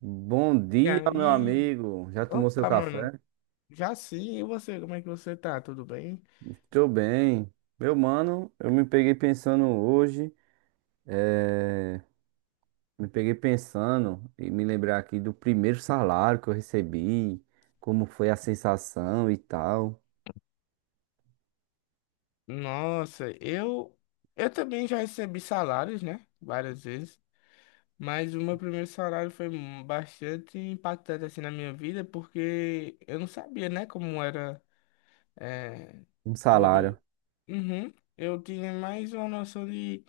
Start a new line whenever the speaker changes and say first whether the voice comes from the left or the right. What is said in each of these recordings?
right: Bom
left: E
right: dia, meu
left: aí,
right: amigo. Já tomou seu
left: opa, mano,
right: café?
left: já sim, e você, como é que você tá? Tudo bem?
right: Estou bem. Meu mano, eu me peguei pensando hoje, eh, me peguei pensando e me lembrar aqui do primeiro salário que eu recebi, como foi a sensação e tal.
left: Nossa, eu também já recebi salários, né? Várias vezes, mas o meu primeiro salário foi bastante impactante assim na minha vida, porque eu não sabia, né, como era é,
right: Um
left: tudo.
right: salário.
left: Uhum. Eu tinha mais uma noção de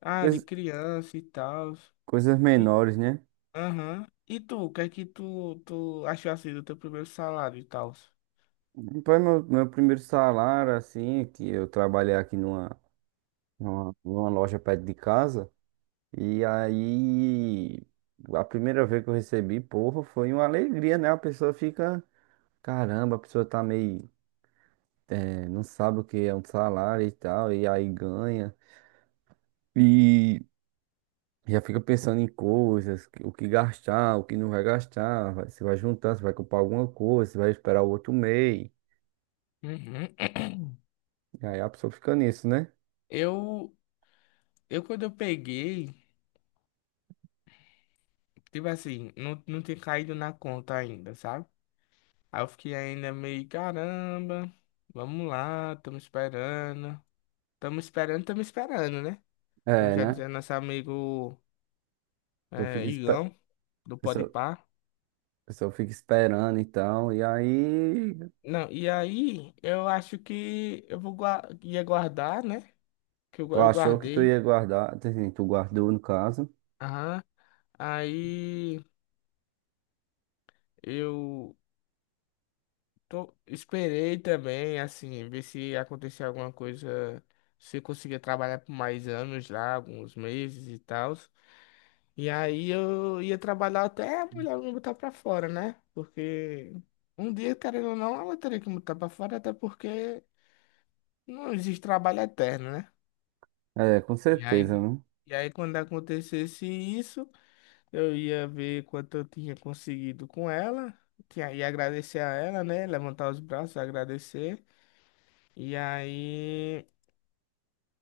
left: ah, de
right: Cois-
left: criança e tal.
right: coisas
left: E,
right: menores, né?
left: aham. E tu, o que é que tu achou assim do teu primeiro salário e tal?
right: Foi meu primeiro salário, assim, que eu trabalhei aqui numa loja perto de casa. E aí, a primeira vez que eu recebi, porra, foi uma alegria, né? A pessoa fica, caramba, a pessoa tá meio, não sabe o que é um salário e tal, e aí ganha. E já fica pensando em coisas, o que gastar, o que não vai gastar, se vai juntar, se vai comprar alguma coisa, se vai esperar o outro mês.
left: Uhum.
right: E aí a pessoa fica nisso, né?
left: Eu, eu quando eu peguei, tipo assim, não tinha caído na conta ainda, sabe? Aí eu fiquei ainda meio, caramba, vamos lá, tamo esperando. Tamo esperando, tamo esperando, né? Como
right: É,
left: já
right: né? A
left: dizia nosso amigo
right: pessoa fica, a
left: Igão, do
right: pessoa-
left: Podpah.
right: a pessoa fica esperando e tal, e aí.
left: Não, e aí eu acho que ia guardar, né?
right: Tu
left: Eu
right: achou que tu
left: guardei.
right: ia guardar, assim, tu guardou no caso.
left: Aham. Aí eu Esperei também, assim, ver se acontecia alguma coisa, se eu conseguia trabalhar por mais anos lá, alguns meses e tal. E aí eu ia trabalhar até a mulher me botar pra fora, né? Porque um dia, querendo ou não, ela teria que me botar pra fora, até porque não existe trabalho eterno, né?
right: É, com
left: E
right: certeza,
left: aí,
right: né?
left: e aí quando acontecesse isso, eu ia ver quanto eu tinha conseguido com ela, que aí agradecer a ela, né? Levantar os braços, agradecer. E aí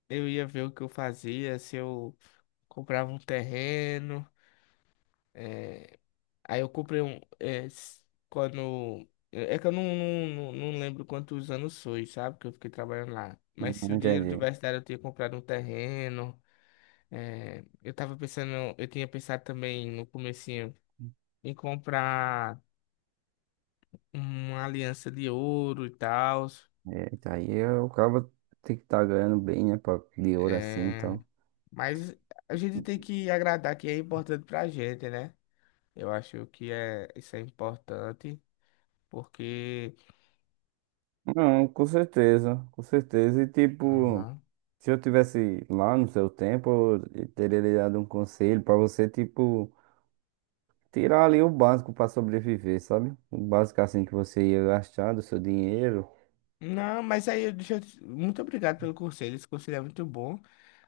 left: eu ia ver o que eu fazia, se eu comprava um terreno. é, Aí eu comprei um. É, s- quando. É é que eu não lembro quantos anos foi, sabe? Que eu fiquei trabalhando lá. Mas se
right: Não
left: o dinheiro
right: entendi.
left: tivesse dado, eu tinha comprado um terreno. Eu tava pensando. Eu tinha pensado também no comecinho em comprar uma aliança de ouro e tal.
right: É, tá o cara tem que estar ganhando bem, né? Pra, de ouro assim,
left: É,
right: então.
left: mas a gente tem que agradar que é importante pra gente, né? Eu acho que isso é importante, porque.
right: Não, com certeza, com certeza. E tipo.
left: Aham.
right: Se eu tivesse lá no seu tempo, eu teria lhe dado um conselho pra você, tipo, tirar ali o básico pra sobreviver, sabe? O básico assim que você ia gastar do seu dinheiro,
left: Não, mas aí, deixa eu... muito obrigado pelo conselho, esse conselho é muito bom,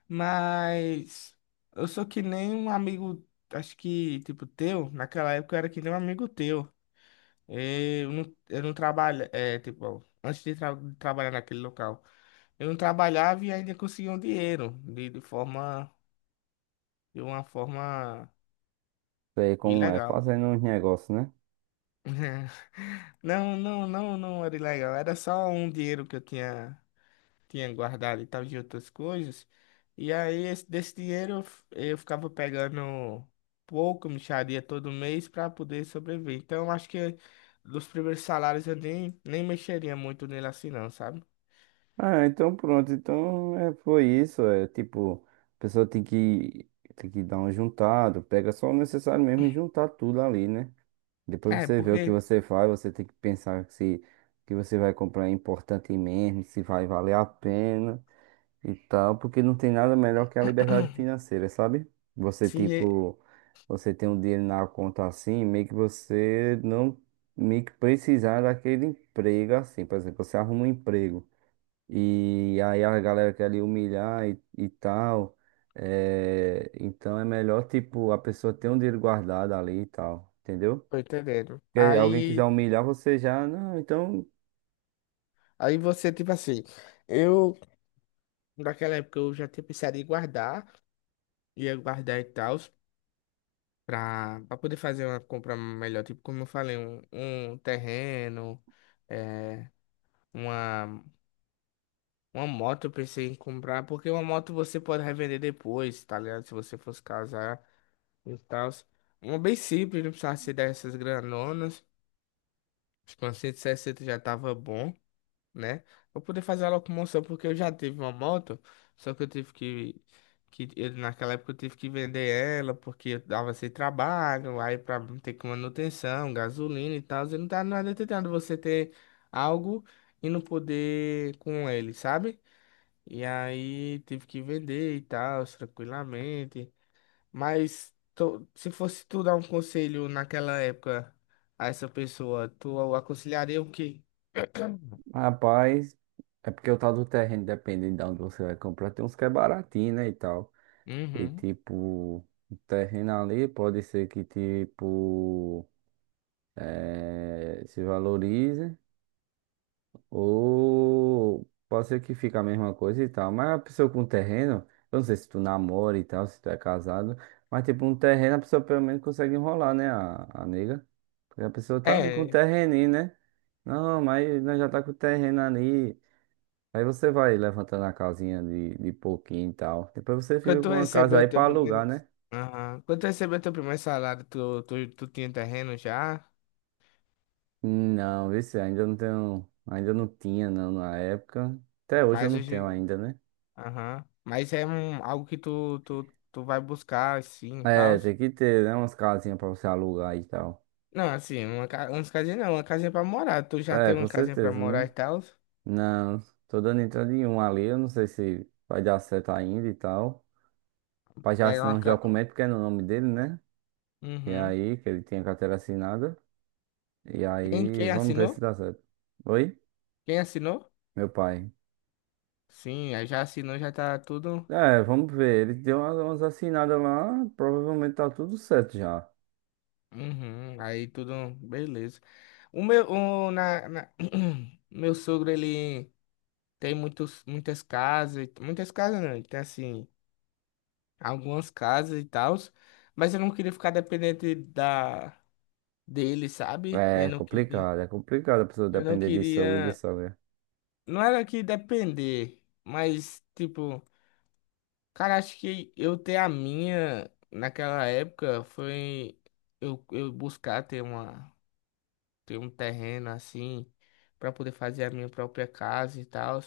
left: mas eu sou que nem um amigo, acho que, tipo, teu, naquela época eu era que nem um amigo teu, eu não trabalho, é, tipo, antes de trabalhar naquele local, eu não trabalhava e ainda conseguia um dinheiro, de forma, de uma forma
right: é como é,
left: ilegal.
right: fazendo uns negócios, né?
left: Não, não era ilegal. Era só um dinheiro que eu tinha guardado e tal de outras coisas. E aí, desse dinheiro, eu ficava pegando pouco, mixaria todo mês para poder sobreviver. Então, eu acho que dos primeiros salários eu nem mexeria muito nele assim, não, sabe?
right: Ah, então pronto, então é, foi isso, é tipo, a pessoa tem que dar um juntado, pega só o necessário mesmo e juntar tudo ali, né? Depois
left: É,
right: você vê o que
left: porque.
right: você faz, você tem que pensar se o que você vai comprar é importante mesmo, se vai valer a pena. E tal, porque não tem nada melhor que a liberdade financeira, sabe? Você,
left: Sim, é-
right: tipo, você tem um dinheiro na conta assim, meio que você não meio que precisar daquele emprego assim. Por exemplo, você arruma um emprego e aí a galera quer lhe humilhar e tal. É, então é melhor, tipo, a pessoa ter um dinheiro guardado ali e tal, entendeu?
left: Tô entendendo.
right: Porque alguém
left: Aí,
right: quiser humilhar você já, não, então.
left: aí você, tipo assim, eu, naquela época, eu já tinha pensado em guardar, ia guardar e tal. Pra poder fazer uma compra melhor, tipo, como eu falei, um terreno, é, uma, uma moto eu pensei em comprar, porque uma moto você pode revender depois, tá ligado? Se você fosse casar e tal. Uma bem simples, não precisava ser dessas granonas. Acho que uma 160 já tava bom, né? Pra poder fazer a locomoção, porque eu já tive uma moto, só que eu tive que eu- naquela época eu tive que vender ela, porque eu dava sem trabalho, aí pra ter com manutenção, gasolina e tal, e não tá nada tentando você ter algo e não poder com ele, sabe? E aí tive que vender e tal, tranquilamente, mas se fosse tu dar um conselho naquela época a essa pessoa, tu aconselharia o quê?
right: Rapaz, é porque o tal do terreno, dependendo de onde você vai comprar, tem uns que é baratinho, né, e tal. E
left: Uhum.
right: tipo, o terreno ali pode ser que tipo se valorize ou pode ser que fique a mesma coisa e tal. Mas a pessoa com terreno, eu não sei se tu namora e tal, se tu é casado, mas tipo um terreno a pessoa pelo menos consegue enrolar, né, a nega. Porque a pessoa tá ali com o
left: É,
right: terreninho, né? Não, mas nós já tá com o terreno ali. Aí você vai levantando a casinha de pouquinho e tal. Depois você
left: quando
right: fica
left: tu
right: com uma casa
left: recebeu o
right: aí
left: teu
right: pra
left: primeiro.
right: alugar, né?
left: Aham. Quando tu recebeu teu primeiro salário, tu tinha terreno já?
right: Não, vixe, ainda não tenho. Ainda não tinha, não, na época. Até hoje eu
left: Mas
right: não tenho
left: hoje.
right: ainda, né?
left: Aham. Mas é um, algo que tu vai buscar, assim, e tal.
right: É, tem que ter, né? Umas casinhas pra você alugar e tal.
left: Não, assim, uma, ca- umas casinhas não, uma casinha pra morar. Tu já tem
right: É, com
left: uma casinha pra
right: certeza,
left: morar e
right: né?
left: tal.
right: Não, tô dando entrada em um ali. Eu não sei se vai dar certo ainda e tal. Pra já
left: Pega
right: assinar
left: uma
right: uns
left: ca...
right: documentos, porque é no nome dele, né? E
left: Uhum.
right: aí, que ele tinha carteira assinada. E aí,
left: Quem
right: vamos ver se
left: assinou?
right: dá certo. Oi?
left: Quem assinou?
right: Meu pai.
left: Sim, aí já assinou, já tá tudo.
right: É, vamos ver. Ele deu umas assinadas lá, provavelmente tá tudo certo já.
left: Uhum. Aí tudo, beleza. O meu, o, na, na- meu sogro, ele. Tem muitas casas, e- muitas casas não, tem assim, algumas casas e tal, mas eu não queria ficar dependente da dele, sabe? Eu não queria,
right: É complicado a pessoa
left: eu não
right: depender de sogro e de
left: queria,
right: sogra.
left: não era que depender, mas tipo, cara, acho que eu ter a minha naquela época foi eu buscar ter uma ter um terreno assim para poder fazer a minha própria casa e tal,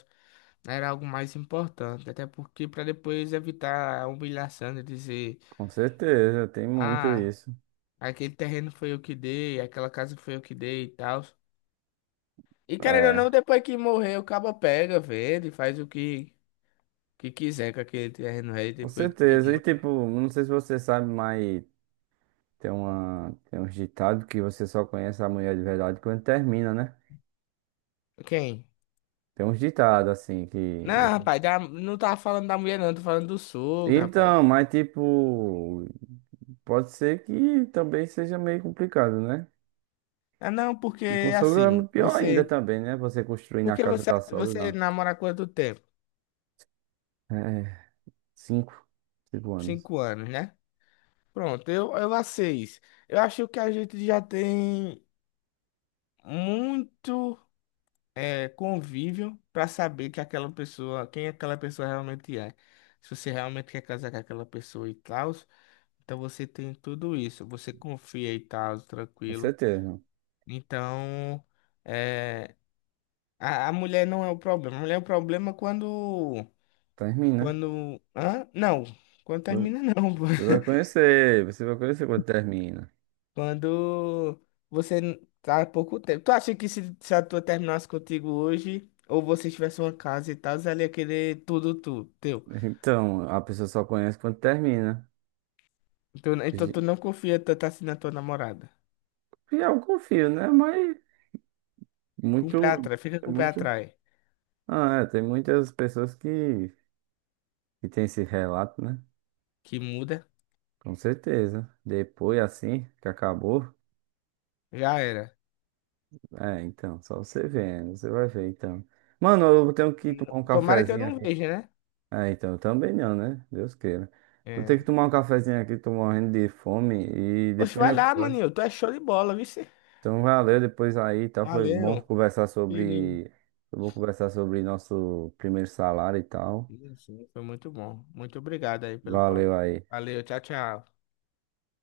left: era algo mais importante, até porque para depois evitar a humilhação de dizer,
right: Com certeza, tem muito
left: ah,
right: isso.
left: aquele terreno foi eu que dei, aquela casa foi eu que dei e tal. E querendo ou
right: É,
left: não, depois que morrer, o cabo pega, vende, faz o que, que quiser com aquele terreno aí,
right: com
left: depois de
right: certeza. E
left: muito.
right: tipo, não sei se você sabe, mas tem uma, tem uns ditados que você só conhece a mulher de verdade quando termina, né?
left: Quem?
right: Tem uns ditados assim que
left: Não,
right: você...
left: rapaz, não tava falando da mulher, não, tô falando do sogro, rapaz.
right: Então, mas tipo, pode ser que também seja meio complicado, né?
left: Ah, não, porque
right: E com sogra é
left: assim,
right: pior ainda
left: você.
right: também, né? Você construir na
left: Porque
right: casa da sogra,
left: você
right: não.
left: namora há quanto tempo?
right: É, cinco, cinco anos.
left: Cinco anos, né? Pronto, eu há seis. Eu acho que a gente já tem muito convívio para saber que aquela pessoa, quem aquela pessoa realmente é. Se você realmente quer casar com aquela pessoa e tal, então você tem tudo isso. Você confia e tal,
right: Com
left: tranquilo.
right: certeza, não.
left: Então, eh, a mulher não é o problema. A mulher é o problema é quando.
right: Termina.
left: Quando. Hã? Não. Quando
right: Você
left: termina, não. Pô.
right: você vai conhecer quando termina.
left: Quando tá há pouco tempo. Tu acha que se a tua terminasse contigo hoje, ou vocês tivessem uma casa e tal, ela ia querer tudo teu.
right: Então, a pessoa só conhece quando termina.
left: Então, então tu não confia tanto assim na tua namorada.
right: E eu confio, né? Mas
left: Com o pé
right: muito,
left: atrás, fica
right: é
left: com o pé
right: muito.
left: atrás.
right: Ah, é, tem muitas pessoas que tem esse relato, né?
left: Que muda,
right: Com certeza. Depois, assim, que acabou.
left: já era.
right: É, então, só você vendo, você vai ver, então. Mano, eu tenho que tomar um
left: Tomara que eu
right: cafezinho
left: não
right: aqui.
left: veja, né?
right: É, então, eu também não, né? Deus queira. Eu tenho
left: É.
right: que tomar um cafezinho aqui, tô morrendo de fome e
left: Oxe,
right: depois
left: vai
right: eu
left: lá,
right: converso.
left: maninho. Tu é show de bola, viu? Cê?
right: Então, valeu, depois aí, tá? Foi bom
left: Valeu,
right: conversar
left: querido.
right: sobre. Foi bom conversar sobre nosso primeiro salário e tal.
left: Sim, sim, foi muito bom. Muito obrigado aí pelo papo.
right: Valeu aí.
left: Valeu, tchau, tchau.